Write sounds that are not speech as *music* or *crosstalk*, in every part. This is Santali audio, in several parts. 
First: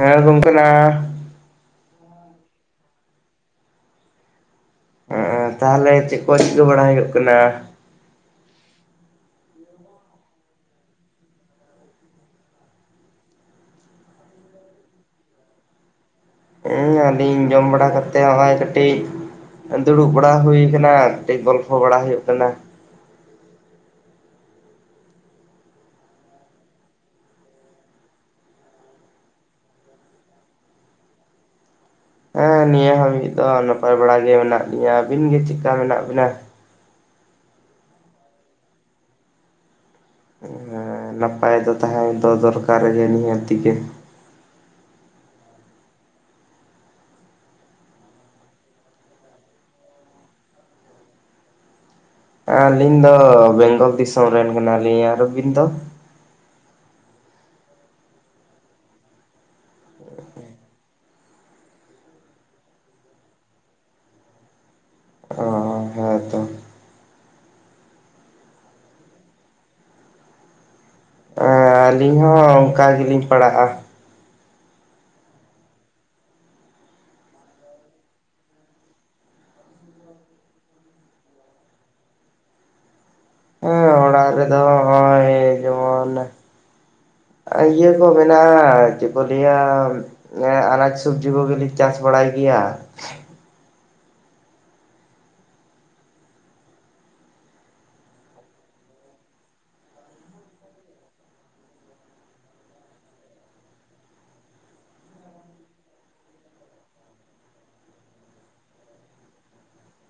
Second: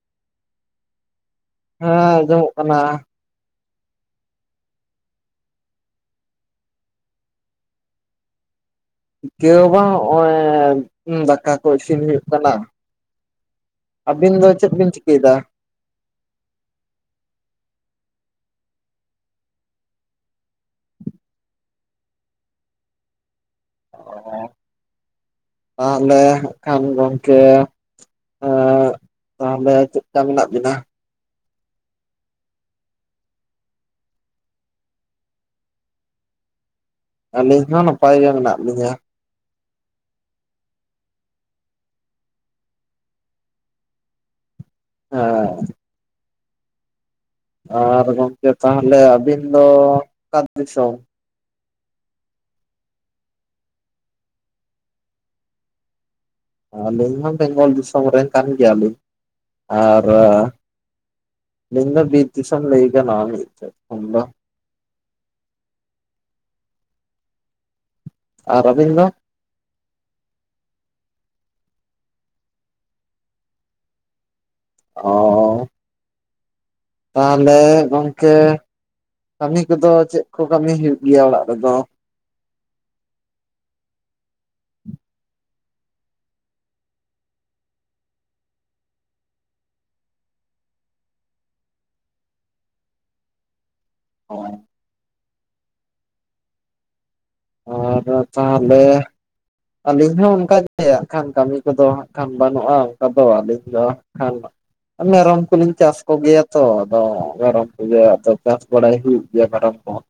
ᱦᱮᱸ ᱜᱚᱝᱠᱮᱟ ᱱᱟ ᱦᱮᱸ ᱟᱸᱡᱚᱢᱚᱜ ᱠᱟᱱᱟ᱾ ᱛᱟᱦᱚᱞᱮ ᱪᱮᱫ ᱠᱚ ᱪᱤᱠᱟᱹ ᱵᱟᱲᱟ ᱦᱩᱭᱩᱜ ᱠᱟᱱᱟ? ᱠᱮᱣ ᱵᱟᱝ ᱱᱚᱜᱼᱚᱭ ᱫᱟᱠᱟ ᱠᱚ ᱤᱥᱤᱱ ᱦᱩᱭᱩᱜ ᱠᱟᱱᱟ᱾ ᱟᱹᱵᱤᱱ ᱫᱚ ᱪᱮᱫ ᱵᱤᱱ ᱪᱤᱠᱟᱹᱭᱮᱫᱟ? ᱦᱩᱸ ᱟᱹᱞᱤᱧ ᱡᱚᱢ ᱵᱟᱲᱟ ᱠᱟᱛᱮᱫ ᱱᱚᱜᱚᱭ ᱠᱟᱹᱴᱤᱡ ᱫᱩᱲᱩᱵ ᱵᱟᱲᱟ ᱦᱩᱭ ᱟᱠᱟᱱᱟ ᱠᱟᱹᱴᱤᱡ ᱜᱚᱞᱯᱷᱚ ᱵᱟᱲᱟ ᱦᱩᱭᱩᱜ ᱠᱟᱱᱟ ᱾ *inaudible* ᱛᱟᱦᱚᱞᱮ ᱠᱷᱟᱱ ᱜᱚᱝᱠᱮ ᱛᱟᱦᱚᱞᱮ ᱪᱮᱫ ᱞᱮᱠᱟ ᱢᱮᱱᱟᱜ ᱵᱤᱱᱟ? ᱦᱮᱸ ᱱᱤᱭᱟᱹ ᱦᱟ. ᱵᱤᱡ ᱫᱚ ᱱᱟᱯᱟᱭ ᱵᱟᱲᱟ ᱜᱮ ᱢᱮᱱᱟᱜ ᱞᱤᱧᱟᱹ᱾ ᱟᱹᱵᱤᱱ ᱜᱮ ᱪᱮᱫᱞᱮᱠᱟ ᱢᱮᱱᱟᱜ ᱵᱤᱱᱟ? ᱟᱹᱞᱤᱧ ᱦᱚᱸ ᱱᱟᱯᱟᱭ ᱜᱮ ᱢᱮᱱᱟᱜ ᱞᱤᱧᱟ ᱦᱮᱸ ᱱᱟᱯᱟᱭ ᱫᱚ ᱛᱟᱦᱮᱸ ᱫᱚ ᱫᱚᱨᱠᱟᱨ ᱜᱮ ᱱᱤᱦᱟᱹᱛᱤ ᱜᱮ ᱦᱚᱭ ᱟᱨ ᱜᱚᱝᱠᱮ ᱛᱟᱦᱚᱞᱮ ᱟᱹᱵᱤᱱ ᱫᱚ ᱚᱠᱟ ᱫᱤᱥᱚᱢ ᱟᱹᱞᱤᱧ ᱫᱚ ᱵᱮᱝᱜᱚᱞ ᱫᱤᱥᱚᱢ ᱨᱮᱱ ᱠᱟᱱᱟᱞᱤᱧ, ᱟᱨ ᱟᱹᱵᱤᱱ ᱫᱚ? ᱟᱹᱞᱤᱧ ᱦᱚᱸ ᱵᱮᱝᱜᱚᱞ ᱫᱤᱥᱚᱢ ᱨᱮᱱ ᱠᱟᱱ ᱜᱮᱭᱟᱞᱤᱧ ᱟᱨ ᱟᱹᱞᱤᱧ ᱫᱚ ᱵᱤᱨ ᱤᱫᱥᱚᱢ ᱞᱟᱹᱭ ᱜᱟᱱᱚᱜᱼᱟ ᱢᱤᱫ ᱥᱮᱫ ᱠᱷᱚᱱ ᱫᱚ ᱚ ᱦᱮᱸᱛᱚ ᱟᱨ ᱟᱹᱵᱤᱱ ᱫᱚ? ᱟᱹᱞᱤᱧ ᱦᱚᱸ ᱚᱱᱠᱟ ᱜᱮᱞᱤᱧ ᱯᱟᱲᱟᱜᱼᱟ ᱚ ᱛᱟᱦᱚᱞᱮ ᱜᱚᱝᱠᱮ ᱠᱟᱹᱢᱤ ᱠᱚᱫᱚ ᱪᱮᱫ ᱠᱚ ᱠᱟᱹᱢᱤ ᱦᱩᱭᱩᱜ ᱜᱮᱭᱟ ᱚᱲᱟᱜ ᱨᱮᱫᱚ ᱦᱮᱸ ᱚᱲᱟᱜ ᱨᱮᱫᱚ ᱦᱚᱸᱜ-ᱚᱭ ᱮᱭ ᱡᱮᱢᱚᱱ ᱤᱭᱟᱹ ᱠᱚ ᱢᱮᱱᱟᱜᱼᱟ ᱪᱮᱫ ᱠᱚ ᱞᱟᱹᱭᱟ ᱟᱱᱟᱡ ᱥᱚᱵᱽᱡᱤ ᱠᱚᱜᱮᱞᱤᱧ ᱪᱟᱥ ᱵᱟᱲᱟᱭ ᱜᱮᱭᱟ ᱦᱚᱭ ᱟᱫᱚ ᱛᱟᱦᱞᱮ ᱟᱹᱞᱤᱧ ᱦᱚᱸ ᱚᱱᱠᱟᱜ ᱜᱮ ᱦᱟᱸᱜ ᱠᱷᱟᱱ ᱠᱟᱹᱢᱤ ᱠᱚᱫᱚ ᱦᱟᱸᱜ ᱠᱷᱟᱱ ᱵᱟᱹᱱᱩᱜᱼᱟ ᱚᱱᱠᱟ ᱫᱚ ᱟᱹᱞᱤᱧ ᱫᱚ ᱠᱷᱟᱱ ᱢᱟ ᱢᱮᱨᱚᱢ ᱠᱚᱞᱤᱧ ᱪᱟᱥ ᱠᱚᱜᱮᱭᱟ ᱛᱚ ᱟᱫᱚ ᱢᱮᱨᱚᱢ ᱠᱚᱜᱮ ᱟᱫᱚ ᱪᱟᱥ ᱵᱟᱲᱟᱭ ᱦᱩᱭᱩᱜ ᱜᱮᱭᱟ ᱢᱮᱨᱚᱢ ᱠᱚᱦᱚᱸ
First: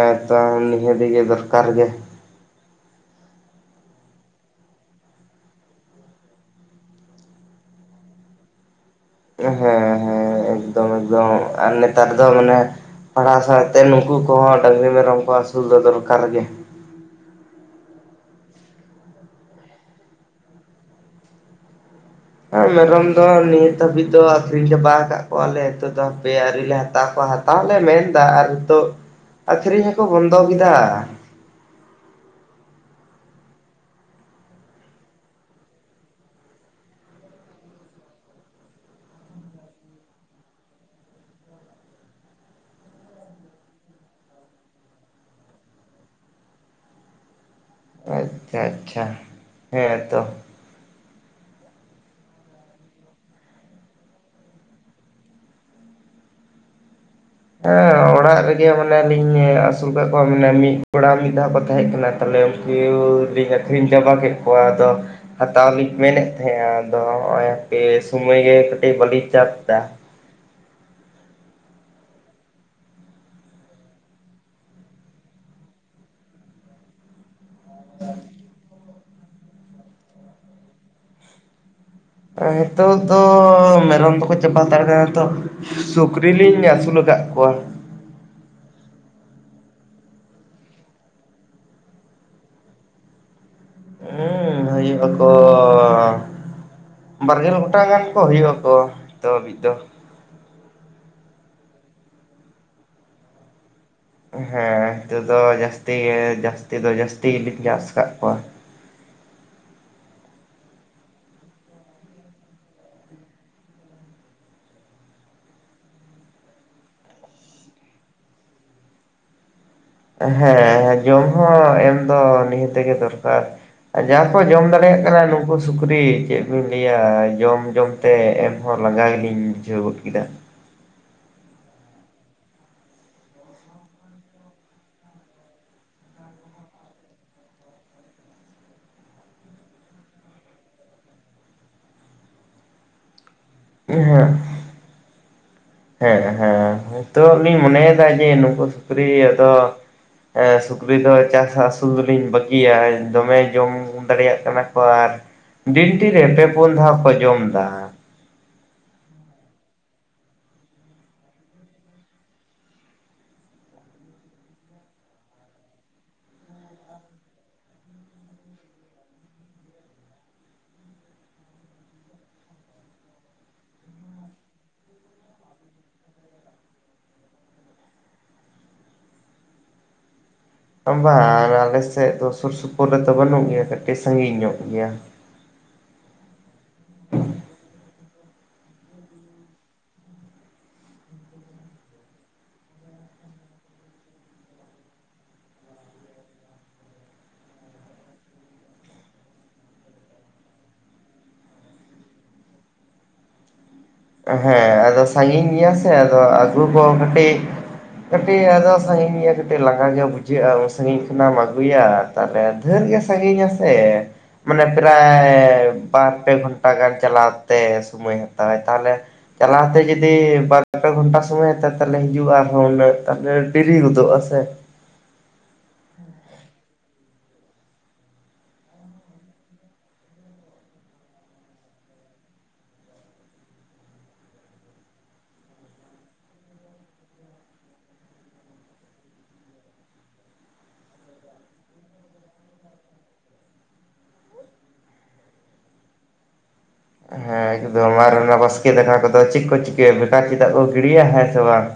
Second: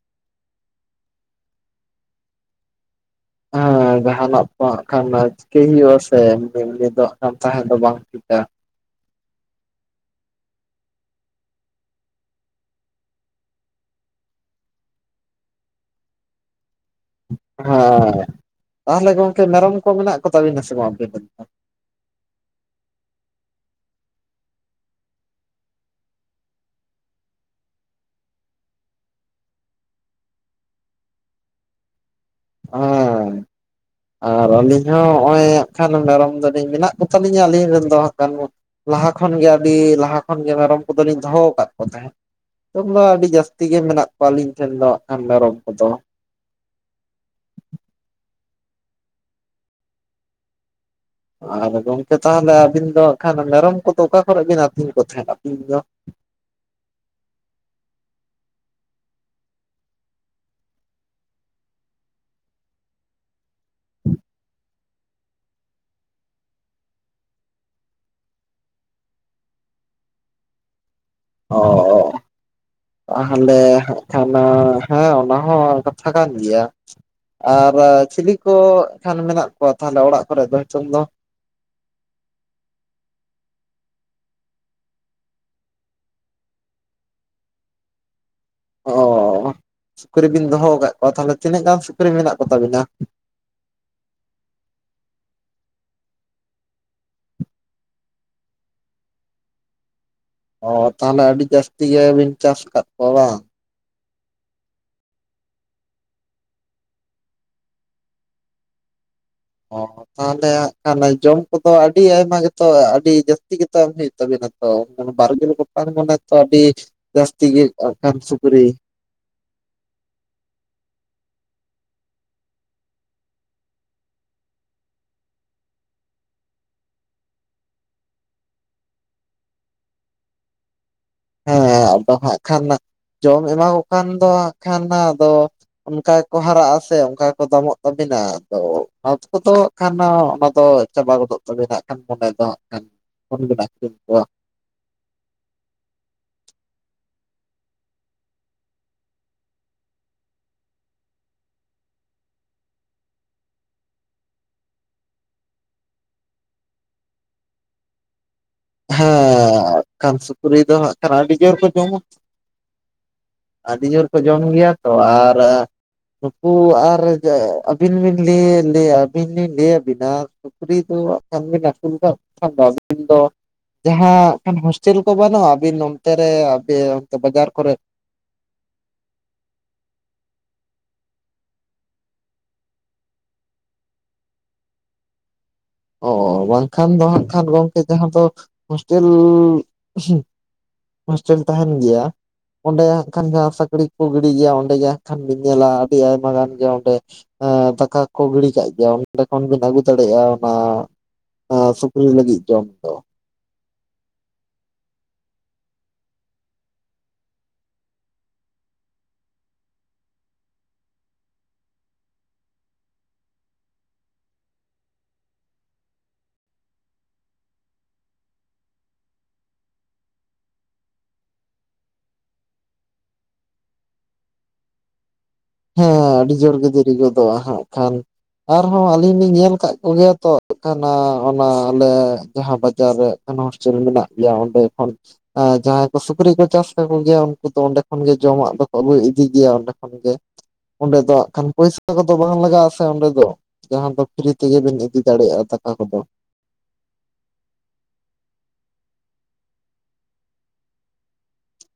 ᱦᱮᱸ ᱛᱚ ᱱᱤᱦᱟᱹᱛᱤ ᱜᱮ ᱫᱚᱨᱠᱟᱨ ᱜᱮ ᱦᱮᱸ ᱡᱟᱦᱟᱱᱟᱜ ᱠᱚᱜ ᱠᱷᱟᱱ ᱪᱤᱠᱟᱹᱭ ᱦᱩᱭᱩᱜ ᱟ ᱥᱮ ᱫᱤᱱ ᱫᱚ ᱠᱷᱟᱱ ᱛᱟᱦᱮᱸ ᱫᱚ ᱵᱟᱝ *unintelligible* ᱦᱮᱸ ᱦᱮᱸ ᱮᱠᱫᱚᱢ ᱮᱠᱫᱚᱢ ᱟᱨ ᱱᱮᱛᱟᱨ ᱫᱚ ᱢᱟᱱᱮ ᱯᱟᱲᱦᱟᱣ ᱥᱟᱶᱛᱮ ᱱᱩᱠᱩ ᱠᱚᱦᱚᱸ ᱰᱟᱹᱝᱨᱤ ᱢᱮᱨᱚᱢ ᱠᱚ ᱟᱹᱥᱩᱞ ᱫᱚ ᱫᱚᱨᱠᱟᱨ ᱜᱮ ᱦᱮᱸ ᱛᱟᱦᱚᱞᱮ ᱜᱚᱝᱠᱮ ᱢᱮᱨᱚᱢ ᱠᱚ ᱢᱮᱱᱟᱜ ᱠᱚ ᱛᱟᱵᱤᱱᱟ ᱥᱮ ᱵᱟᱝ ᱟᱵᱤᱱ ᱨᱤᱱ ᱫᱚ ᱦᱮᱸ ᱦᱮ ᱢᱮᱨᱚᱢ ᱫᱚ ᱱᱤᱛ ᱦᱟᱹᱵᱤᱡ ᱫᱚ ᱟᱠᱷᱨᱤᱧ ᱪᱟᱵᱟ ᱠᱟᱫ ᱠᱚᱣᱟᱞᱮ ᱱᱤᱛᱚᱜ ᱫᱚ ᱦᱟᱯᱮ ᱟᱹᱨᱤᱞᱮ ᱦᱟᱛᱟᱣ ᱠᱚᱣᱟ ᱦᱟᱛᱟᱣᱟ ᱞᱮ ᱢᱮᱱ ᱮᱫᱟ ᱟᱨ ᱱᱤᱛᱚᱜ ᱟᱠᱷᱨᱤᱧ ᱦᱚᱸᱠᱚ ᱵᱚᱱᱫᱚ ᱠᱮᱫᱟ *unintelligible* *inaudible* ᱟᱨ ᱟᱹᱞᱤᱧ ᱦᱚᱸ ᱦᱚᱜᱼᱚᱭ ᱦᱟᱸᱜ ᱠᱷᱟᱱ ᱢᱮᱨᱚᱢ ᱫᱚᱞᱤᱧ ᱢᱮᱱᱟᱜ ᱠᱚᱛᱟᱞᱤᱧᱟ ᱟᱹᱞᱤᱧ ᱨᱮᱱ ᱫᱚ ᱦᱟᱸᱜ ᱠᱷᱟᱱ ᱞᱟᱦᱟ ᱠᱷᱚᱱᱜᱮ ᱟᱹᱰᱤ ᱞᱟᱦᱟ ᱠᱷᱚᱱᱜᱮ ᱢᱮᱨᱚᱢ ᱠᱚᱫᱚᱞᱤᱧ ᱫᱚᱦᱚ ᱠᱟᱫ ᱠᱚ ᱛᱟᱦᱮᱸᱫ ᱫᱚᱢᱮ ᱟᱹᱰᱤ ᱡᱟᱹᱥᱛᱤ ᱜᱮ ᱢᱮᱱᱟᱜ ᱠᱚᱣᱟ ᱟᱹᱞᱤᱧ ᱴᱷᱮᱱ ᱫᱚ ᱦᱟᱸᱜ ᱠᱷᱟᱱ ᱢᱮᱨᱚᱢ ᱠᱚᱫᱚ ᱟᱪᱪᱷᱟ ᱟᱪᱪᱷᱟ ᱦᱮᱸ ᱛᱚ ᱟᱨ ᱜᱚᱝᱠᱮ ᱛᱟᱦᱚᱞᱮ ᱟᱹᱵᱤᱱ ᱫᱚ ᱦᱟᱸᱜ ᱠᱷᱟᱱ ᱢᱮᱨᱚᱢ ᱠᱚᱫᱚ ᱚᱠᱟ ᱠᱚᱨᱮᱜ ᱵᱤᱱ ᱟᱹᱛᱤᱧ ᱠᱚ ᱛᱟᱦᱮᱫ ᱟᱹᱛᱤᱧ ᱫᱚ ᱦᱮᱸ ᱚᱲᱟᱜ ᱨᱮᱜᱮ ᱢᱟᱱᱮ ᱞᱤᱧ ᱟᱹᱥᱩᱞ ᱠᱟᱜ ᱠᱚᱣᱟ ᱢᱟᱱᱮ ᱢᱤᱫ ᱜᱚᱲᱟ ᱢᱤᱫ ᱫᱷᱟᱣ ᱠᱚ ᱛᱟᱦᱮᱸ ᱠᱟᱱᱟ ᱛᱟᱦᱚᱞᱮ ᱩᱱᱠᱩ ᱞᱤᱧ ᱟᱹᱠᱷᱨᱤᱧ ᱪᱟᱵᱟ ᱠᱮᱜ ᱠᱚᱣᱟ ᱟᱫᱚ ᱦᱟᱛᱟᱣ ᱞᱤᱧ ᱢᱮᱱᱮᱫ ᱛᱟᱦᱮᱜ-ᱟ ᱟᱫᱚ ᱦᱚᱜᱼᱚᱭ ᱦᱟᱯᱮ ᱥᱩᱢᱟᱹᱭ ᱜᱮ ᱠᱟᱹᱴᱤᱡ ᱵᱟᱞᱤᱧ ᱪᱟᱯ ᱫᱟ ᱚ ᱚ ᱛᱟᱦᱞᱮ ᱦᱟᱸᱜ ᱠᱷᱟᱱ ᱦᱮᱸ ᱚᱱᱟ ᱦᱚᱸ ᱠᱟᱛᱷᱟ ᱠᱟᱱ ᱜᱮᱭᱟ ᱟᱨ ᱪᱤᱞᱤ ᱠᱚ ᱠᱷᱟᱱ ᱢᱮᱱᱟᱜ ᱠᱚᱣᱟ ᱛᱟᱦᱞᱮ ᱚᱲᱟᱜ ᱠᱚᱨᱮᱜ ᱫᱚ ᱦᱮᱛᱳᱝ ᱫᱚ ᱦᱮᱛᱳᱜ ᱫᱚ ᱢᱮᱨᱚᱢ ᱫᱚᱠᱚ ᱪᱟᱵᱟ ᱦᱟᱛᱟᱲ ᱠᱟᱱᱟ ᱛᱚ ᱥᱩᱠᱨᱤ ᱞᱤᱧ ᱟᱹᱥᱩᱞ ᱠᱟᱜ ᱠᱚᱣᱟ ᱚ ᱥᱩᱠᱨᱤ ᱵᱤᱱ ᱫᱚᱦᱚ ᱠᱟᱜ ᱠᱚᱣᱟ ᱛᱟᱦᱞᱮ ᱛᱤᱱᱟᱹᱜ ᱜᱟᱱ ᱥᱩᱠᱨᱤ ᱢᱮᱱᱟᱜ ᱠᱚ ᱛᱟᱵᱤᱱᱟ ᱦᱩᱸ ᱦᱳᱭᱳᱜ ᱟᱠᱚ ᱵᱟᱨᱜᱮᱞ ᱜᱚᱴᱟᱝ ᱜᱟᱱ ᱠᱚ ᱦᱳᱭᱳᱜ ᱟᱠᱚ ᱦᱤᱛᱳᱜ ᱦᱟᱹᱵᱤᱡ ᱫᱚ ᱚ ᱛᱟᱦᱞᱮ ᱟᱹᱰᱤ ᱡᱟᱹᱥᱛᱤ ᱜᱮᱵᱤᱱ ᱪᱟᱥ ᱠᱟᱫ ᱠᱚᱣᱟ ᱵᱟᱝ ᱦᱮᱸ ᱦᱤᱛᱳᱜ ᱫᱚ ᱡᱟᱹᱥᱛᱤ ᱜᱮ ᱡᱟᱹᱥᱛᱤ ᱫᱚ ᱡᱟᱹᱥᱛᱤ ᱜᱤᱵᱤᱱ ᱪᱟᱥ ᱠᱟᱜ ᱠᱚᱣᱟ? ᱚ ᱛᱟᱦᱞᱮ ᱦᱟᱸᱜ ᱠᱷᱟᱱ ᱡᱚᱢ ᱠᱚᱫᱚ ᱟᱹᱰᱤ ᱟᱭᱢᱟ ᱜᱮᱛᱚ ᱟᱹᱰᱤ ᱡᱟᱹᱥᱛᱤ ᱜᱮᱛᱚ ᱮᱢ ᱦᱩᱭᱩᱜ ᱛᱟᱵᱤᱱᱟ ᱛᱚ ᱢᱟᱱᱮ ᱵᱟᱨᱜᱮᱞ ᱠᱚᱴᱟᱱ ᱢᱟᱱᱮ ᱛᱚ ᱟᱹᱰᱤ ᱡᱟᱹᱥᱛᱤ ᱜᱮ ᱠᱷᱟᱱ ᱥᱩᱠᱨᱤ ᱦᱮᱸ ᱡᱚᱢ ᱦᱚᱸ ᱮᱢ ᱫᱚ ᱱᱤᱦᱟᱹᱛ ᱜᱮ ᱫᱚᱨᱠᱟᱨ ᱾ ᱡᱟᱦᱟᱸ ᱠᱚ ᱡᱚᱢ ᱫᱟᱲᱮᱭᱟᱜ ᱠᱟᱱᱟ ᱱᱩᱠᱩ ᱥᱩᱠᱨᱤ ᱪᱮᱫ ᱵᱤᱱ ᱞᱟᱹᱭᱟ ᱡᱚᱢ ᱡᱚᱢ ᱛᱮ ᱮᱢᱦᱚᱸ ᱞᱟᱸᱜᱟ ᱜᱮᱞᱤᱧ ᱵᱩᱡᱷᱟᱹᱣ ᱜᱚᱫ ᱠᱮᱫᱟ ᱦᱮᱸ ᱟᱫᱚ ᱦᱟᱸᱜ ᱠᱷᱟᱱ ᱡᱚᱢ ᱮᱢᱟ ᱠᱚ ᱠᱷᱟᱱ ᱫᱚ ᱦᱟᱸᱜ ᱠᱷᱟᱱ ᱟᱫᱚ ᱚᱱᱠᱟ ᱜᱮᱠᱚ ᱦᱟᱨᱟᱜ ᱟᱥᱮ ᱚᱱᱠᱟ ᱜᱮᱠᱚ ᱫᱟᱢᱚᱜ ᱛᱟᱵᱤᱱᱟ ᱟᱫᱚ *unintelligible* ᱠᱚᱫᱚ ᱠᱷᱟᱱ ᱚᱱᱟ ᱫᱚ ᱪᱟᱵᱟ ᱜᱚᱫᱚᱜ ᱛᱟᱹᱵᱮᱱᱟ ᱦᱟᱸᱜ ᱠᱷᱟᱱ *unintelligible* ᱦᱮᱸ ᱦᱮᱸ ᱦᱮᱸ ᱱᱤᱛᱚᱜ ᱞᱤᱧ ᱢᱚᱱᱮᱭ ᱫᱟ ᱡᱮ ᱱᱩᱠᱩ ᱥᱩᱠᱨᱤ ᱟᱫᱚ ᱥᱩᱠᱨᱤ ᱫᱚ ᱪᱟᱥ ᱟᱥᱩᱞ ᱫᱚᱞᱤᱧ ᱵᱟᱹᱜᱤᱭᱟ ᱫᱚᱢᱮ ᱡᱚᱢ ᱫᱟᱲᱮᱭᱟᱜ ᱠᱟᱱᱟ ᱠᱚ ᱟᱨ ᱫᱤᱱᱴᱤ ᱨᱮ ᱯᱮ ᱯᱳᱱ ᱫᱷᱟᱣ ᱠᱚ ᱡᱚᱢ ᱫᱟ ᱾ ᱦᱮᱸ ᱠᱟᱱ ᱥᱩᱠᱨᱤ ᱫᱚ ᱦᱟᱸᱜ ᱠᱷᱟᱱ ᱟᱹᱰᱤ ᱡᱳᱨ ᱠᱚ ᱡᱚᱢᱟ ᱾ ᱟᱹᱰᱤ ᱡᱳᱨ ᱠᱚ ᱡᱚᱢ ᱜᱮᱭᱟ ᱛᱚ ᱟᱨ ᱱᱩᱠᱩ ᱟᱨ ᱟᱹᱵᱤᱱ ᱵᱤᱱ ᱞᱮ ᱞᱮᱭᱟ ᱟᱹᱵᱤᱱ ᱞᱤᱧ ᱞᱮ ᱟᱵᱤᱱᱟ ᱥᱩᱠᱨᱤ ᱫᱚ ᱦᱟᱸᱜ ᱠᱷᱟᱱ ᱵᱤᱱ ᱟᱥᱩᱞ ᱠᱟᱫ ᱠᱚᱠᱷᱟᱱ ᱟᱵᱤᱱ ᱫᱚ ᱡᱟᱦᱟᱸ ᱦᱟᱜ ᱠᱷᱟᱱ ᱦᱳᱥᱴᱮᱞ ᱠᱚ ᱵᱟᱹᱱᱩᱜᱼᱟ ᱟᱵᱤᱱ ᱱᱚᱱᱛᱮ ᱨᱮ ᱟᱯᱮ ᱚᱱᱛᱮ ᱵᱟᱡᱟᱨ ᱠᱚᱨᱮ? ᱵᱟᱝ ᱟᱞᱮ ᱥᱮᱫ ᱫᱚ ᱥᱩᱨ ᱥᱩᱯᱩᱨ ᱨᱮᱫᱚ ᱵᱟᱹᱱᱩᱜ ᱜᱮᱭᱟ ᱠᱟᱹᱴᱤᱡ ᱥᱟᱺᱜᱤᱧ ᱧᱚᱜ ᱜᱮᱭᱟ ᱾ ᱚ ᱵᱟᱝᱠᱷᱟᱱ ᱫᱚ ᱦᱟᱸᱜ ᱠᱷᱟᱱ ᱜᱚᱢᱠᱮ ᱡᱟᱦᱟᱸ ᱫᱚ ᱦᱳᱥᱴᱮᱞ ᱦᱳᱥᱴᱮᱞ ᱛᱟᱦᱮᱱ ᱜᱮᱭᱟ ᱚᱸᱰᱮ ᱦᱟᱸᱜ ᱠᱷᱟᱱ ᱡᱟᱦᱟᱸ ᱥᱟᱠᱲᱤ ᱠᱚ ᱜᱤᱰᱤ ᱜᱮᱭᱟ ᱚᱸᱰᱮ ᱜᱮ ᱦᱟᱸᱜ ᱠᱷᱟᱱ ᱵᱤᱱ ᱧᱮᱞᱟ ᱟᱹᱰᱤ ᱟᱭᱢᱟ ᱜᱟᱱ ᱜᱮ ᱚᱸᱰᱮ ᱫᱟᱠᱟ ᱠᱚ ᱜᱤᱲᱤ ᱠᱟᱜ ᱜᱮᱭᱟ ᱚᱸᱰᱮ ᱠᱷᱚᱱ ᱵᱤᱱ ᱟᱹᱜᱩ ᱫᱟᱲᱮᱭᱟᱜᱼᱟ ᱾ ᱚᱱᱟ ᱥᱩᱠᱨᱤ ᱞᱟᱹᱜᱤᱫ ᱡᱚᱢ ᱫᱚ᱾ ᱦᱮᱸ ᱟᱫᱚ ᱥᱟᱜᱤᱧ ᱜᱮᱭᱟ ᱥᱮ ᱟᱫᱚ ᱟᱹᱜᱩ ᱠᱚ ᱠᱟᱹᱴᱤᱡ ᱠᱟᱹᱴᱤᱡ ᱟᱫᱚ ᱥᱟᱹᱝᱜᱤᱧ ᱜᱮᱭᱟ ᱠᱟᱹᱴᱤᱡ ᱞᱟᱸᱜᱟ ᱜᱮ ᱵᱩᱡᱷᱟᱹᱜᱼᱟ ᱩᱱ ᱥᱟᱹᱜᱤᱧ ᱠᱷᱚᱱᱟᱢ ᱟᱹᱜᱩᱭᱟ ᱾ ᱛᱟᱦᱚᱞᱮ ᱫᱷᱮᱨ ᱜᱮ ᱥᱟᱺᱜᱤᱧᱟ ᱥᱮ ᱢᱟᱱᱮ ᱯᱨᱟᱭ ᱵᱟᱨ ᱯᱮ ᱜᱷᱚᱱᱴᱟ ᱜᱟᱱ ᱪᱟᱞᱟᱣ ᱛᱮ ᱥᱩᱢᱟᱹᱭ ᱦᱟᱛᱟᱣᱟᱭ ᱾ ᱛᱟᱦᱞᱮ ᱪᱟᱞᱟᱣ ᱛᱮ ᱡᱩᱫᱤ ᱵᱟᱨ ᱯᱮ ᱜᱷᱚᱱᱴᱟ ᱥᱩᱢᱟᱹᱭ ᱦᱟᱛᱟᱣᱟᱭ ᱛᱟᱦᱞᱮ ᱦᱤᱡᱩᱜ ᱟᱨᱦᱚᱸ ᱩᱱᱟᱹᱜ ᱛᱟᱦᱮ ᱰᱤᱨᱤ ᱜᱚᱫᱚᱜ ᱟᱥᱮ ᱦᱮᱸ ᱟᱹᱰᱤ ᱡᱳᱨ ᱜᱮ ᱫᱤᱨᱤ ᱜᱚᱫᱚᱜᱼᱟ ᱦᱟᱸᱜ ᱠᱷᱟᱱ ᱟᱨᱦᱚᱸ ᱟᱹᱞᱤᱧ ᱞᱤᱧ ᱧᱮᱞ ᱠᱟᱜ ᱠᱚᱜᱮᱭᱟ ᱛᱚ *unintelligible* ᱚᱱᱟ ᱟᱞᱮ ᱡᱟᱦᱟᱸ ᱵᱟᱡᱟᱨ ᱨᱮ ᱦᱳᱥᱴᱮᱞ ᱢᱮᱱᱟᱜ ᱜᱮᱭᱟ ᱚᱸᱰᱮ ᱠᱷᱚᱱ ᱡᱟᱦᱟᱸᱭ ᱠᱚ ᱥᱩᱠᱨᱤ ᱠᱚ ᱪᱟᱥ ᱠᱟᱠᱚ ᱜᱮᱭᱟ ᱩᱱᱠᱩ ᱫᱚ ᱚᱸᱰᱮ ᱠᱷᱚᱱ ᱜᱮ ᱡᱚᱢᱟᱜ ᱫᱚᱠᱚ ᱟᱹᱜᱩ ᱤᱫᱤ ᱜᱮᱭᱟ ᱚᱸᱰᱮ- *unintelligible* ᱚᱸᱰᱮ ᱫᱚ ᱦᱟᱸᱜ ᱠᱷᱟᱱ ᱯᱚᱭᱥᱟ ᱠᱚᱫᱚ ᱵᱟᱝ ᱞᱟᱜᱟᱜᱼᱟ ᱥᱮ ᱚᱸᱰᱮ ᱫᱚ ᱡᱟᱦᱟᱸ ᱫᱚ ᱯᱷᱨᱤ ᱛᱮᱜᱮ ᱵᱤᱱ ᱤᱫᱤ ᱫᱟᱲᱮᱭᱟᱜᱼᱟ ᱫᱟᱠᱟ ᱠᱚᱫᱚ ᱾ ᱦᱮᱸ ᱮᱠᱫᱚᱢ ᱟᱨ ᱚᱱᱟ ᱵᱟᱥᱠᱮ ᱫᱟᱠᱟ ᱠᱚᱫᱚ ᱪᱮᱫ ᱠᱚ ᱪᱤᱠᱟᱹᱭᱟ ᱵᱮᱠᱟᱨ ᱪᱮᱫᱟᱜ ᱠᱚ ᱜᱤᱲᱤᱭᱟ ᱦᱮᱸ ᱥᱮ ᱵᱟᱝ?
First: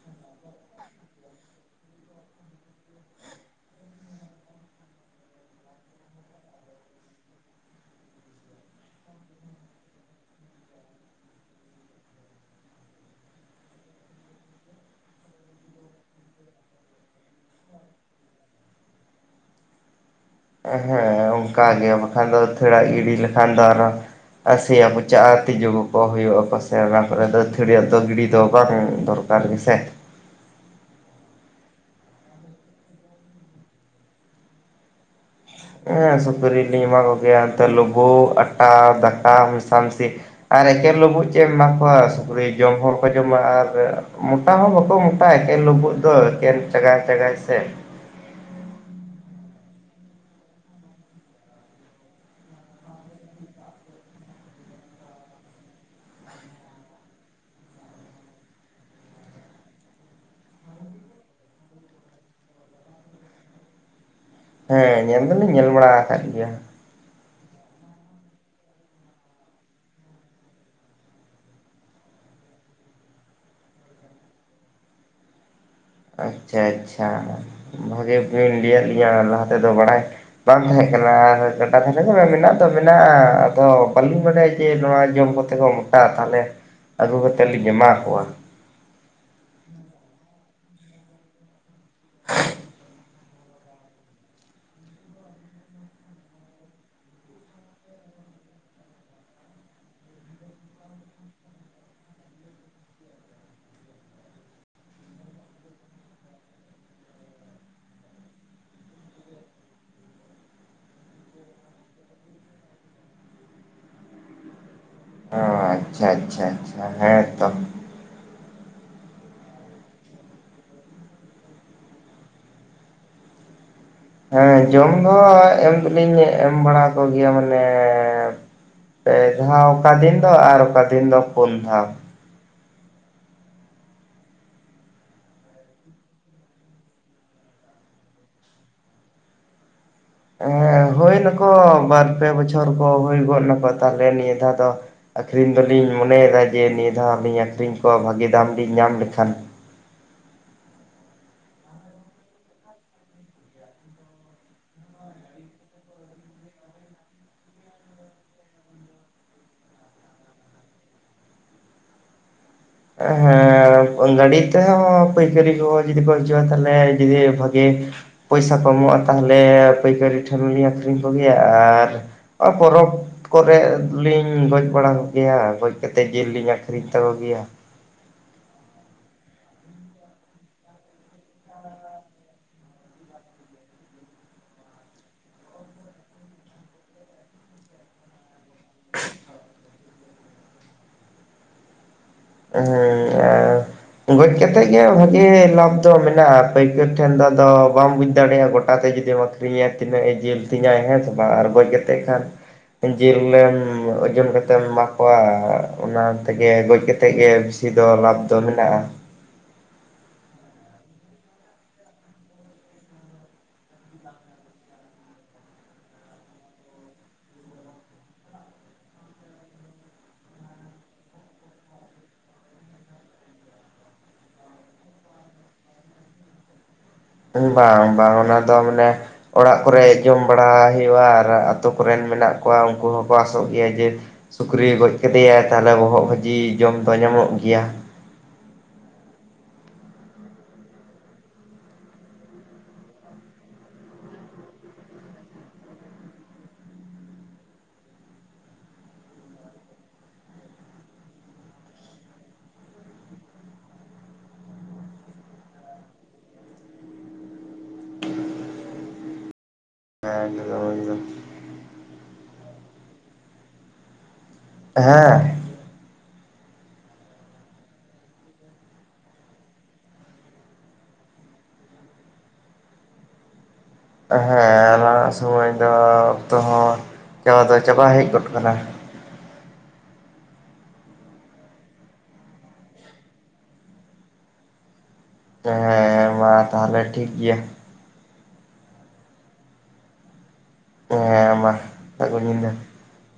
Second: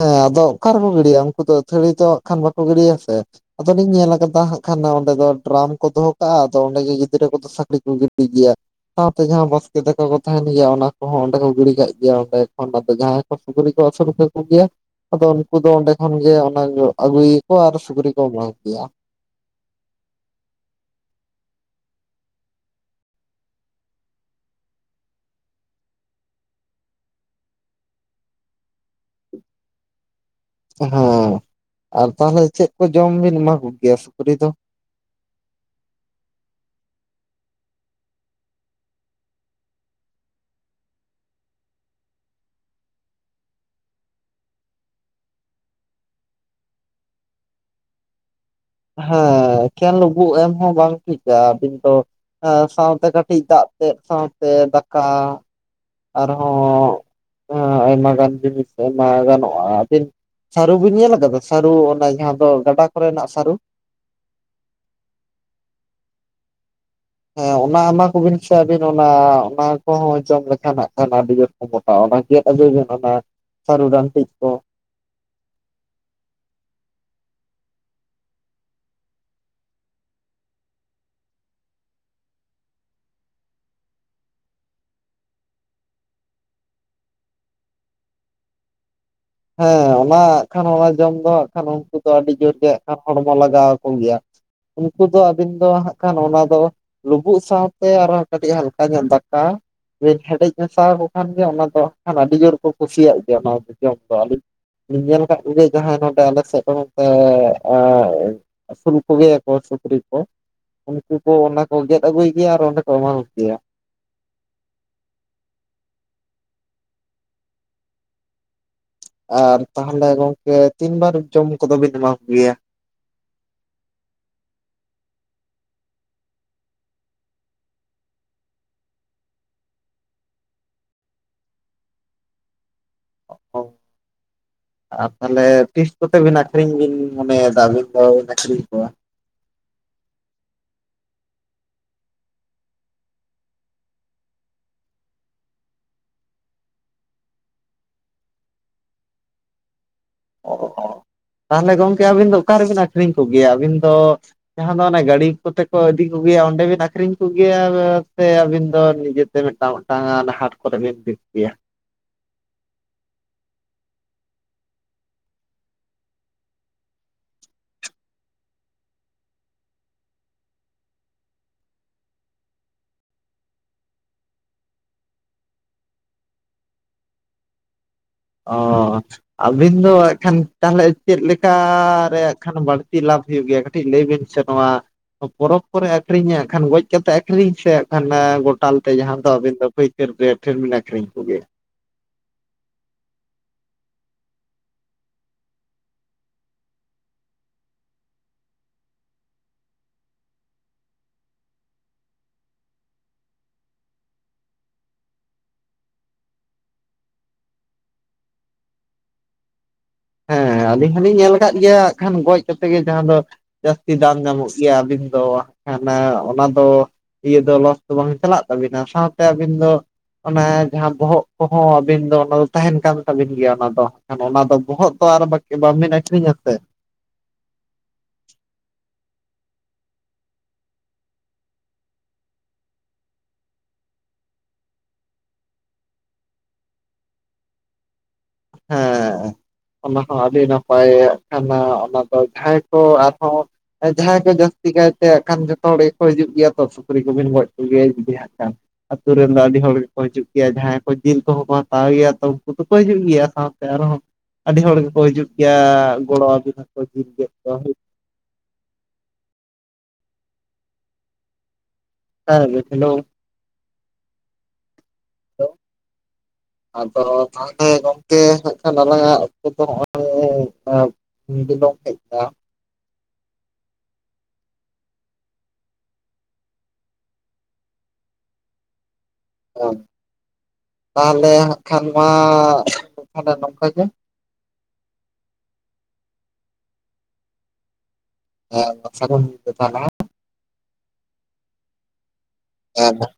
ᱦᱮᱸ ᱟᱫᱚ ᱚᱠᱟ ᱨᱮᱠᱚ ᱜᱤᱰᱤᱭᱟ ᱩᱱᱠᱩ ᱫᱚ ᱟᱹᱛᱷᱟᱹᱨᱤ ᱛᱚ ᱦᱟᱜ ᱠᱷᱟᱱ ᱵᱟᱠᱚ ᱜᱤᱰᱤᱭᱟ ᱥᱮ ᱟᱫᱚᱞᱤᱧ ᱧᱮᱞ ᱟᱠᱟᱫᱟ ᱦᱟᱸᱜ ᱠᱷᱟᱱ ᱚᱸᱰᱮ ᱫᱚ ᱰᱨᱟᱢ ᱠᱚ ᱫᱚᱦᱚ ᱠᱟᱜᱼᱟ ᱟᱫᱚ ᱚᱸᱰᱮ ᱜᱮ ᱜᱤᱫᱽᱨᱟᱹ ᱠᱚᱫᱚ ᱥᱟᱹᱠᱲᱤ ᱠᱚ ᱜᱤᱰᱤ ᱜᱮᱭᱟ ᱾ ᱥᱟᱶᱛᱮ ᱡᱟᱦᱟᱸ ᱵᱟᱥᱠᱮ ᱫᱟᱠᱟ ᱠᱚ ᱛᱟᱦᱮᱱ ᱜᱮᱭᱟ ᱚᱱᱟ ᱠᱚᱦᱚᱸ ᱚᱸᱰᱮ ᱠᱚ ᱜᱤᱰᱤ ᱠᱟᱜ ᱜᱮᱭᱟ ᱚᱸᱰᱮ ᱠᱷᱚᱱ ᱟᱫᱚ ᱡᱟᱦᱟᱸᱭ- ᱥᱩᱠᱨᱤ ᱠᱚ ᱟᱹᱥᱩᱞ ᱠᱚ - ᱜᱮᱭᱟ ᱟᱫᱚ ᱩᱱᱠᱩ ᱫᱚ ᱚᱸᱰᱮ ᱠᱷᱚᱱ ᱜᱮ ᱚᱱᱟ ᱟᱹᱜᱩᱭᱟᱠᱚ ᱟᱨ ᱥᱩᱠᱨᱤ ᱠᱚ ᱮᱢᱟ ᱠᱚᱜᱮᱭᱟ᱾ ᱦᱮᱸ ᱚᱱᱠᱟ ᱜᱮ ᱵᱟᱠᱷᱟᱱ ᱫᱚ ᱟᱹᱛᱷᱚᱲᱟᱜ ᱜᱤᱰᱤ ᱞᱮᱠᱷᱟᱱ ᱫᱚ ᱟᱨᱚ ᱟᱨ ᱥᱮᱭᱟ ᱯᱚᱪᱟᱜᱼᱟ ᱛᱤᱡᱩ ᱠᱚᱠᱚ ᱦᱩᱭᱩᱜᱼᱟᱠᱚ ᱥᱮ ᱚᱱᱟ ᱠᱚᱨᱮ ᱫᱚ ᱟᱹᱛᱷᱟᱹᱣᱲᱤ ᱭᱟᱹᱜ ᱫᱚ ᱜᱤᱰᱤ ᱫᱚ ᱵᱟᱝ ᱫᱚᱨ- ᱠᱟᱨ ᱜᱮ ᱥᱮ᱾ ᱦᱮᱸ ᱟᱨ ᱛᱟᱦᱚᱞᱮ ᱪᱮᱫ ᱠᱚ ᱡᱚᱢ ᱵᱤᱱ ᱮᱢᱟ ᱠᱚᱜᱮᱭᱟ ᱥᱩᱠᱨᱤ ᱫᱚ? ᱦᱸ ᱥᱩᱠᱨᱤᱞᱤᱧ ᱮᱢᱟ ᱠᱚᱜᱮᱭᱟ ᱮᱱᱛᱮ ᱞᱩᱵᱩᱜ ᱟᱴᱟ ᱫᱟᱠᱟ ᱢᱮᱥᱟᱢᱤᱥᱤ ᱟᱨ ᱮᱠᱮᱱ ᱞᱩᱵᱩᱜ ᱪᱮᱫ ᱮᱢ ᱮᱢᱟ ᱠᱚᱣᱟ ᱥᱩᱠᱨᱤ ᱡᱚᱢ ᱦᱚᱸ ᱵᱟᱠᱚ ᱡᱚᱢᱟ ᱟᱨ ᱢᱚᱴᱟ ᱦᱚᱸ ᱵᱟᱠᱚ ᱢᱚᱴᱟᱼᱟ ᱮᱠᱮᱱ ᱞᱩᱵᱩᱜ ᱫᱚ ᱮᱠᱮᱱ ᱞᱩᱵᱩᱜ ᱫᱚ ᱪᱟᱜᱟᱭ ᱪᱟᱜᱟᱭ ᱥᱮ ᱦᱮᱸ ᱮᱠᱷᱮᱱ ᱞᱩᱵᱩᱜ ᱮᱢ ᱦᱚᱸ ᱵᱟᱝ ᱴᱷᱤᱠᱟ ᱟᱹᱵᱤᱱ ᱫᱚ ᱥᱟᱶᱛᱮ ᱠᱟᱹᱴᱤᱡ ᱫᱟᱜ ᱛᱮᱫ ᱥᱟᱶᱛᱮ ᱫᱟᱠᱟ ᱟᱨᱦᱚᱸ ᱟᱭᱢᱟ ᱜᱟᱱ ᱡᱤᱱᱤᱥ ᱮᱢᱟ ᱜᱟᱱᱚᱜᱼᱟ ᱟᱹᱵᱤᱱ- ᱥᱟᱹᱨᱩ ᱵᱤᱱ ᱧᱮᱞ ᱟᱠᱟᱫᱟ ᱥᱟᱹᱨᱩ ᱚᱱᱟ ᱡᱟᱦᱟᱸ ᱫᱚ ᱜᱟᱰᱟ ᱠᱚᱨᱮᱱᱟᱜ ᱥᱟᱹᱨᱩ ᱦᱮᱸ ᱧᱮᱞ ᱫᱚᱞᱤᱧ ᱧᱮᱞ ᱵᱟᱲᱟ ᱟᱠᱟᱫ ᱜᱮᱭᱟ ᱦᱮᱸ ᱚᱱᱟ ᱮᱢᱟ ᱠᱚᱵᱤᱱ ᱥᱮ ᱟᱹᱵᱤᱱ ᱚᱱᱟ ᱚᱱᱟ ᱠᱚᱦᱚᱸ ᱡᱚᱢ ᱞᱮᱠᱷᱟᱱ ᱦᱟᱜ ᱠᱷᱟᱱ ᱟᱹᱰᱤ ᱡᱳᱨ- ᱢᱚᱴᱟᱼᱟ ᱚᱱᱟ ᱜᱮᱫ ᱟᱹᱜᱩᱭ ᱵᱮᱱ ᱚᱱᱟ ᱥᱟᱹᱨᱩ ᱰᱟᱱᱴᱤᱡ ᱠᱚ ᱟᱪᱪᱷᱟ ᱟᱪᱪᱷᱟ ᱵᱷᱟᱜᱤ ᱵᱤᱱ ᱞᱟᱹᱭᱟᱫ ᱞᱤᱧᱟ ᱞᱟᱦᱟ ᱛᱮᱫᱚ ᱵᱟᱲᱟᱭ- ᱵᱟᱝ ᱛᱟᱦᱮᱸ ᱠᱟᱱᱟ ᱟᱨ ᱜᱟᱰᱟ ᱫᱷᱟᱨᱮ ᱫᱷᱟᱨᱮ ᱢᱮᱱᱟᱜ ᱫᱚ ᱢᱮᱱᱟᱜᱼᱟ ᱟᱫᱚ ᱵᱟᱹᱞᱤᱧ ᱵᱟᱰᱟᱭᱟ ᱡᱮ ᱱᱚᱣᱟ ᱡᱚᱢ- ᱠᱚᱛᱮᱠᱚ ᱢᱚᱴᱟᱼᱟ ᱛᱟᱦᱚᱞᱮ ᱟᱹᱜᱩ ᱠᱟᱛᱮᱫ ᱞᱤᱧ ᱮᱢᱟ ᱠᱚᱣᱟ ᱦᱮᱸ ᱚᱱᱟ ᱦᱟᱸᱜ ᱠᱷᱟᱱ ᱚᱱᱟ ᱡᱚᱢ ᱫᱚ ᱦᱟᱸᱜ ᱠᱷᱟᱱ ᱩᱱᱠᱩ ᱫᱚ ᱟᱹᱰᱤ ᱡᱳᱨ ᱜᱮ ᱦᱚᱲᱢᱚ ᱞᱟᱜᱟᱣ ᱟᱠᱚ ᱜᱮᱭᱟ ᱩᱱᱠᱩ ᱫᱚ ᱟᱹᱵᱤᱱ ᱫᱚ ᱦᱟᱸᱜ ᱠᱷᱟᱱ ᱚᱱᱟ ᱫᱚ ᱞᱩᱵᱩᱜ ᱥᱟᱶᱛᱮ ᱟᱨᱦᱚᱸ ᱠᱟᱹᱴᱤᱡ ᱦᱟᱞᱠᱟ ᱧᱚᱜ ᱫᱟᱠᱟ ᱵᱤᱱ ᱦᱮᱰᱮᱡ ᱢᱮᱥᱟᱣᱠᱚ ᱠᱷᱟᱱ ᱜᱮ ᱚᱱᱟ ᱫᱚ ᱦᱟᱜ ᱠᱷᱟᱱ ᱟᱹᱰᱤ ᱡᱳᱨ ᱠᱚ ᱠᱩᱥᱤᱭᱟᱜ ᱜᱮᱭᱟ ᱚᱱᱟ ᱫᱚ ᱡᱚᱢ- ᱫᱚ ᱟᱹᱞᱤᱧ ᱞᱤᱧ ᱧᱮᱞ ᱠᱟᱫ ᱠᱚ ᱜᱮᱭᱟ ᱡᱟᱦᱟᱸᱭ ᱱᱚᱰᱮ ᱟᱞᱮ ᱥᱮᱫ ᱠᱷᱚᱱ ᱱᱛᱮ- ᱟᱹᱥᱩᱞ ᱠᱚᱜᱮᱭᱟᱠᱚ ᱥᱩᱠᱨᱤ ᱠᱚ ᱩᱱᱠᱩ ᱠᱚ ᱚᱱᱟ ᱠᱚ ᱜᱮᱫ ᱟᱹᱜᱩᱭ ᱜᱮᱭᱟ ᱟᱨ ᱚᱸᱰᱮ ᱠᱚ ᱮᱢᱟ ᱠᱚᱜᱮᱭᱟ᱾ ᱚ ᱟᱪᱪᱷᱟ ᱟᱪᱪᱷᱟ ᱟᱪᱪᱷᱟ ᱦᱮᱸᱛᱚ ᱟᱨ ᱛᱟᱦᱚᱞᱮ ᱜᱚᱝᱠᱮ ᱛᱤᱱᱵᱟᱨ ᱡᱚᱢ ᱠᱚᱫᱚ ᱵᱤᱱ ᱮᱢᱟ ᱠᱚᱜᱮᱭᱟ ᱦᱮᱸ ᱡᱚᱢ ᱫᱚ ᱮᱢ ᱫᱚᱞᱤᱧ ᱮᱢ ᱵᱟᱲᱟ ᱠᱚᱜᱮᱭᱟ ᱢᱟᱱᱮ ᱯᱮ ᱫᱷᱟᱣ ᱚᱠᱟ ᱫᱤᱱ ᱫᱚ ᱟᱨ ᱚᱠᱟ ᱫᱤᱱ ᱫᱚ ᱯᱩᱱ ᱫᱷᱟᱣ *inaudible* ᱟᱨ ᱛᱟᱦᱚᱞᱮ ᱛᱤᱥ ᱠᱚᱛᱮ ᱵᱤᱱ ᱟᱠᱷᱨᱤᱧ ᱵᱤᱱ ᱢᱚᱱᱮᱭᱮᱫᱟ ᱟᱹᱵᱤᱱ ᱫᱚᱵᱤᱱ ᱟᱠᱷᱨᱤᱧ ᱠᱚᱣᱟ ᱦᱮᱸ ᱦᱩᱭ ᱱᱟᱠᱚ ᱵᱟᱨ ᱯᱮ ᱵᱚᱪᱷᱚᱨ ᱠᱚ ᱦᱩᱭ ᱜᱚᱫ ᱱᱟᱠᱚ ᱛᱟᱦᱞᱮ ᱱᱤᱭᱟᱹ ᱫᱷᱟᱣ ᱫᱚ ᱟᱠᱷᱨᱤᱧ ᱫᱚᱞᱤᱧ ᱢᱚᱱᱮᱭᱮᱫᱟ ᱡᱮ ᱱᱤᱭᱟᱹ ᱫᱷᱟᱣ ᱞᱤᱧ ᱟᱠᱷᱨᱤᱧ ᱠᱚᱣᱟ ᱵᱷᱟᱜᱤ ᱫᱟᱢ ᱞᱤᱧ ᱧᱟᱢ ᱞᱮᱠᱷᱟᱱ ᱚ ᱛᱟᱦᱚᱞᱮ ᱜᱚᱝᱠᱮ ᱟᱹᱵᱤᱱ ᱫᱚ ᱚᱠᱟ ᱨᱮᱵᱤᱱ ᱟᱹᱷᱨᱤᱧ ᱠᱚᱜᱮᱭᱟ ᱟᱹᱵᱤᱱ ᱫᱚ ᱡᱟᱦᱟᱸ ᱫᱚ ᱚᱱᱮ ᱜᱟᱹᱲᱤ ᱠᱚᱛᱮ ᱠᱚ ᱤᱫᱤ ᱠᱚᱜᱮᱭᱟ ᱚᱸᱰᱮ ᱵᱤᱱ ᱟᱠᱷᱨᱤᱧ ᱠᱚᱜᱮᱭᱟ ᱥᱮ ᱟᱹᱵᱤᱱ ᱫᱚ ᱱᱤᱡᱮᱛᱮ ᱢᱤᱫᱴᱟᱝ ᱢᱤᱫᱴᱟᱝ ᱦᱟᱴ ᱠᱚᱨᱮ ᱵᱮᱱ ᱤᱫᱤᱠᱣᱭᱟ ᱦᱮᱸ ᱜᱟᱹᱰᱤ ᱛᱮᱦᱚᱸ ᱯᱟᱹᱭᱠᱟᱹᱨᱤ ᱠᱚ ᱡᱩᱫᱤ ᱠᱚ ᱦᱤᱡᱩᱜᱼᱟ ᱛᱟᱦᱚᱞᱮ ᱡᱩᱫᱤ ᱵᱷᱟᱹᱜᱮ- ᱯᱚᱭᱥᱟ ᱠᱚ ᱮᱢᱚᱜᱼᱟ ᱛᱟᱦᱚᱞᱮ ᱯᱟᱹᱭᱠᱟᱹᱨᱤ ᱴᱷᱮᱱᱞᱤᱧ ᱟᱠᱷᱨᱤᱧ ᱠᱚᱜᱮᱭᱟ ᱟᱨ- ᱟᱨ ᱯᱚᱨᱚᱵ ᱠᱚᱨᱮ ᱞᱤᱧ ᱜᱚᱡ ᱵᱟᱲᱟ ᱠᱚᱜᱮᱭᱟ ᱟᱨ ᱜᱚᱡ ᱠᱟᱛᱮᱫ ᱡᱤᱞ ᱞᱤᱧ ᱟᱠᱷᱨᱤᱧ ᱛᱟᱠᱚ ᱜᱮᱭᱟ ᱾ ᱚ ᱟᱹᱵᱤᱱ ᱫᱚ ᱮᱠᱷᱟᱱ ᱛᱟᱦᱚᱞᱮ ᱪᱮᱫ ᱞᱮᱠᱟ ᱨᱮ ᱦᱟᱸᱜ ᱠᱷᱟᱱ ᱵᱟᱹᱲᱛᱤ ᱞᱟᱵᱷ ᱦᱩᱭᱩᱜ ᱜᱮᱭᱟ? ᱠᱟᱹᱴᱤᱡ ᱞᱟᱹᱭ ᱵᱤᱱ ᱥᱮ ᱱᱚᱣᱟ ᱯᱚᱨᱚᱵᱽ ᱠᱚᱨᱮ ᱟᱠᱷᱨᱤᱧ ᱦᱟᱸᱜ ᱠᱷᱟᱱ ᱜᱚᱡ ᱠᱟᱛᱮ ᱟᱠᱷᱨᱤᱧ ᱥᱮ ᱦᱟᱸᱜ ᱠᱷᱟᱱ ᱜᱚᱴᱟ ᱛᱟᱞ ᱛᱮ ᱡᱟᱦᱟᱸ ᱫᱚ ᱟᱹᱵᱤᱱ ᱫᱚ ᱯᱟᱹᱭᱠᱟᱹᱨ ᱨᱮ ᱴᱷᱮᱱ ᱵᱤᱱ ᱟᱠᱷᱨᱤᱧ ᱠᱚᱜᱮᱭᱟ ᱾ ᱦᱩ *unintelligible* ᱜᱚᱡ ᱠᱟᱛᱮᱫ ᱜᱮ ᱵᱷᱟᱜᱤ ᱞᱟᱵᱷ ᱫᱚ ᱢᱮᱱᱟᱜᱼᱟ, ᱯᱟᱹᱭᱠᱟᱹᱨ ᱴᱷᱮᱱ ᱫᱚ ᱟᱫᱚ ᱵᱟᱢ ᱵᱩᱡ ᱫᱟᱲᱮᱭᱟᱜᱼᱟ ᱜᱚᱴᱟ ᱛᱮ ᱡᱩᱫᱤ ᱟᱹᱠᱷᱨᱤᱧᱟᱭ ᱛᱤᱱᱟᱹᱜ ᱮ ᱡᱤᱞ ᱛᱤᱧᱟᱭ ᱦᱮᱸ ᱥᱮ ᱵᱟᱝ ᱟᱨ ᱜᱚᱡ ᱠᱟᱛᱮᱫ ᱠᱷᱟᱱ ᱡᱤᱞ ᱮᱢ ᱳᱡᱚᱱ ᱠᱟᱛᱮᱢ ᱮᱢᱟ ᱠᱚᱣᱟ ᱚᱱᱟ ᱛᱮᱜᱮ ᱜᱚᱡ ᱠᱟᱛᱮ ᱛᱮᱜᱮ ᱵᱮᱥᱤ ᱫᱚ ᱞᱟᱵᱷ ᱫᱚ ᱢᱮᱱᱟᱜᱼᱟ᱾ ᱦᱮᱸ ᱟᱹᱞᱤᱧ ᱦᱚᱞᱤᱧ ᱧᱮᱞ ᱟᱠᱟᱫ ᱜᱮᱭᱟᱜ ᱠᱷᱟᱱ ᱜᱚᱡ ᱠᱟᱛᱮ ᱜᱮ ᱡᱟᱦᱟᱸ ᱫᱚ ᱡᱟᱹᱥᱛᱤ ᱫᱟᱢ ᱧᱟᱢᱚᱜ ᱜᱮᱭᱟ, ᱟᱹᱵᱤᱱ ᱫᱚ ᱠᱷᱟᱱ ᱚᱱᱟ ᱫᱚ ᱤᱭᱟᱹ ᱫᱚ ᱞᱚᱥ ᱫᱚ ᱵᱟᱝ ᱪᱟᱞᱟᱜ ᱛᱟᱵᱤᱱᱟ ᱥᱟᱶᱛᱮ ᱟᱹᱵᱤᱱ ᱫᱚ ᱚᱱᱟ ᱡᱟᱦᱟᱸ ᱵᱚᱦᱚᱜ ᱠᱚᱦᱚᱸ ᱟᱹᱵᱤᱱ ᱫᱚ ᱚᱱᱟ ᱫᱚ ᱛᱟᱦᱮᱱ ᱠᱟᱱ ᱛᱟᱵᱤᱱ ᱜᱮᱭᱟ ᱚᱱᱟ ᱫᱚ, ᱚᱱᱟ ᱵᱚᱦᱚᱜ ᱟᱨ ᱵᱟᱠ ᱵᱟᱝ ᱵᱤᱱ ᱟᱠᱷᱨᱤᱧᱟ ᱥᱮ? ᱵᱟᱝ ᱵᱟᱝ ᱚᱱᱟ ᱫᱚ ᱢᱟᱱᱮ, ᱚᱲᱟᱜ ᱠᱚᱨᱮ ᱡᱚᱢ ᱵᱟᱲᱟ ᱦᱩᱭᱩᱜᱼᱟ ᱟᱨ ᱟᱹᱛᱳ ᱠᱚᱨᱮᱱ ᱢᱮᱱᱟᱜ ᱠᱚᱣᱟ ᱩᱱᱠᱩ ᱦᱚᱸᱠᱚ ᱟᱥᱚᱜ ᱜᱮᱭᱟ ᱡᱮ ᱥᱩᱠᱨᱤ ᱜᱚᱡ ᱠᱮᱫᱮᱭᱟᱭ ᱛᱟᱦᱚᱞᱮ ᱵᱚᱦᱚᱜ ᱵᱷᱟᱹᱡᱤ ᱡᱚᱢ ᱫᱚ ᱧᱟᱢᱚᱜ ᱜᱮᱭᱟ ᱾ ᱦᱮᱸ ᱾ ᱚᱱᱟ ᱦᱚᱸ ᱟᱹᱰᱤ ᱱᱟᱯᱟᱭᱟᱜ ᱠᱟᱱᱟ ᱚᱱᱟ ᱫᱚ ᱴᱷᱟᱭ ᱠᱚ ᱟᱨᱦᱚᱸ ᱡᱟᱦᱟᱸᱭ ᱠᱚ ᱡᱟᱹᱥᱛᱤ ᱠᱟᱭᱛᱮ ᱟᱜ ᱠᱷᱟᱱ ᱡᱚᱛᱚ ᱦᱚᱲ ᱜᱮᱠᱚ ᱦᱤᱡᱩᱜ ᱜᱮᱭᱟ ᱛᱚ ᱥᱩᱠᱨᱤ ᱠᱚᱵᱤᱱ ᱜᱚᱡ ᱠᱚ ᱜᱮᱭᱟ ᱡᱩᱫᱤ ᱦᱟᱸᱜ ᱟᱪᱪᱷᱟ, ᱟᱛᱳ ᱨᱮᱱ ᱫᱚ ᱟᱹᱰᱤ ᱦᱚᱲ ᱜᱮᱠᱚ ᱦᱤᱡᱩᱜ ᱜᱮᱭᱟ ᱡᱟᱦᱟᱸᱭ ᱠᱚ ᱡᱤᱞ ᱠᱚᱦᱚᱸ ᱠᱚ ᱦᱟᱛᱟᱣ ᱜᱮᱭᱟ ᱛᱚ ᱩᱱᱠᱩ ᱫᱚᱠᱚ ᱦᱤᱡᱩᱜ ᱜᱮᱭᱟ᱾ ᱥᱟᱶᱛᱮ ᱟᱨᱦᱚᱸ ᱟᱹᱰᱤ ᱦᱚᱲ ᱜᱮᱠᱚ ᱦᱤᱡᱩᱜ ᱜᱮᱭᱟ ᱜᱚᱲᱚᱣ ᱟᱵᱤᱱᱟ ᱠᱚ ᱡᱤᱞ ᱜᱮᱫ ᱠᱚ ᱮᱠᱫᱚᱢ ᱮᱠᱫᱚᱢ, ᱡᱚᱦᱟᱨ ᱜᱮ ᱦᱮᱞᱳ ᱾ ᱦᱮᱸ ᱾ ᱟᱫᱚ ᱛᱟᱦᱚᱞᱮ ᱜᱚᱝᱠᱮ ᱦᱟᱸᱜ ᱠᱷᱟᱱ ᱟᱞᱟᱝ ᱟᱜ ᱚᱠᱛᱚ ᱫᱚ ᱱᱚᱜᱼᱚᱭ *unintelligible* ᱦᱮᱸ ᱟᱞᱟᱝ ᱟᱜ ᱥᱩᱢᱚᱭ ᱫᱚ ᱚᱠᱛᱚ ᱦᱚᱸ ᱪᱟᱵᱟ ᱫᱚ ᱪᱟᱵᱟ ᱦᱮᱡ ᱜᱚᱫ ᱟᱠᱟᱱᱟ᱾ ᱛᱟᱦᱚᱞᱮ ᱦᱟᱸᱜ ᱠᱷᱟᱱ ᱢᱟ ᱛᱟᱦᱚᱞᱮ ᱱᱚᱝᱠᱟ ᱜᱮ᱾ ᱦᱮᱸ ᱢᱟ ᱛᱟᱦᱚᱞᱮ ᱴᱷᱤᱠ ᱜᱮᱭᱟ᱾ ᱦᱮᱸ ᱥᱟᱹᱜᱩᱱ ᱧᱤᱫᱟᱹ ᱛᱟᱦᱚᱞᱮ ᱦᱮᱸ ᱦᱮ ᱢᱟ ᱥᱟᱹᱜᱩᱱ ᱧᱤᱫᱟᱹ ᱾ ᱦᱮ ᱛᱚ,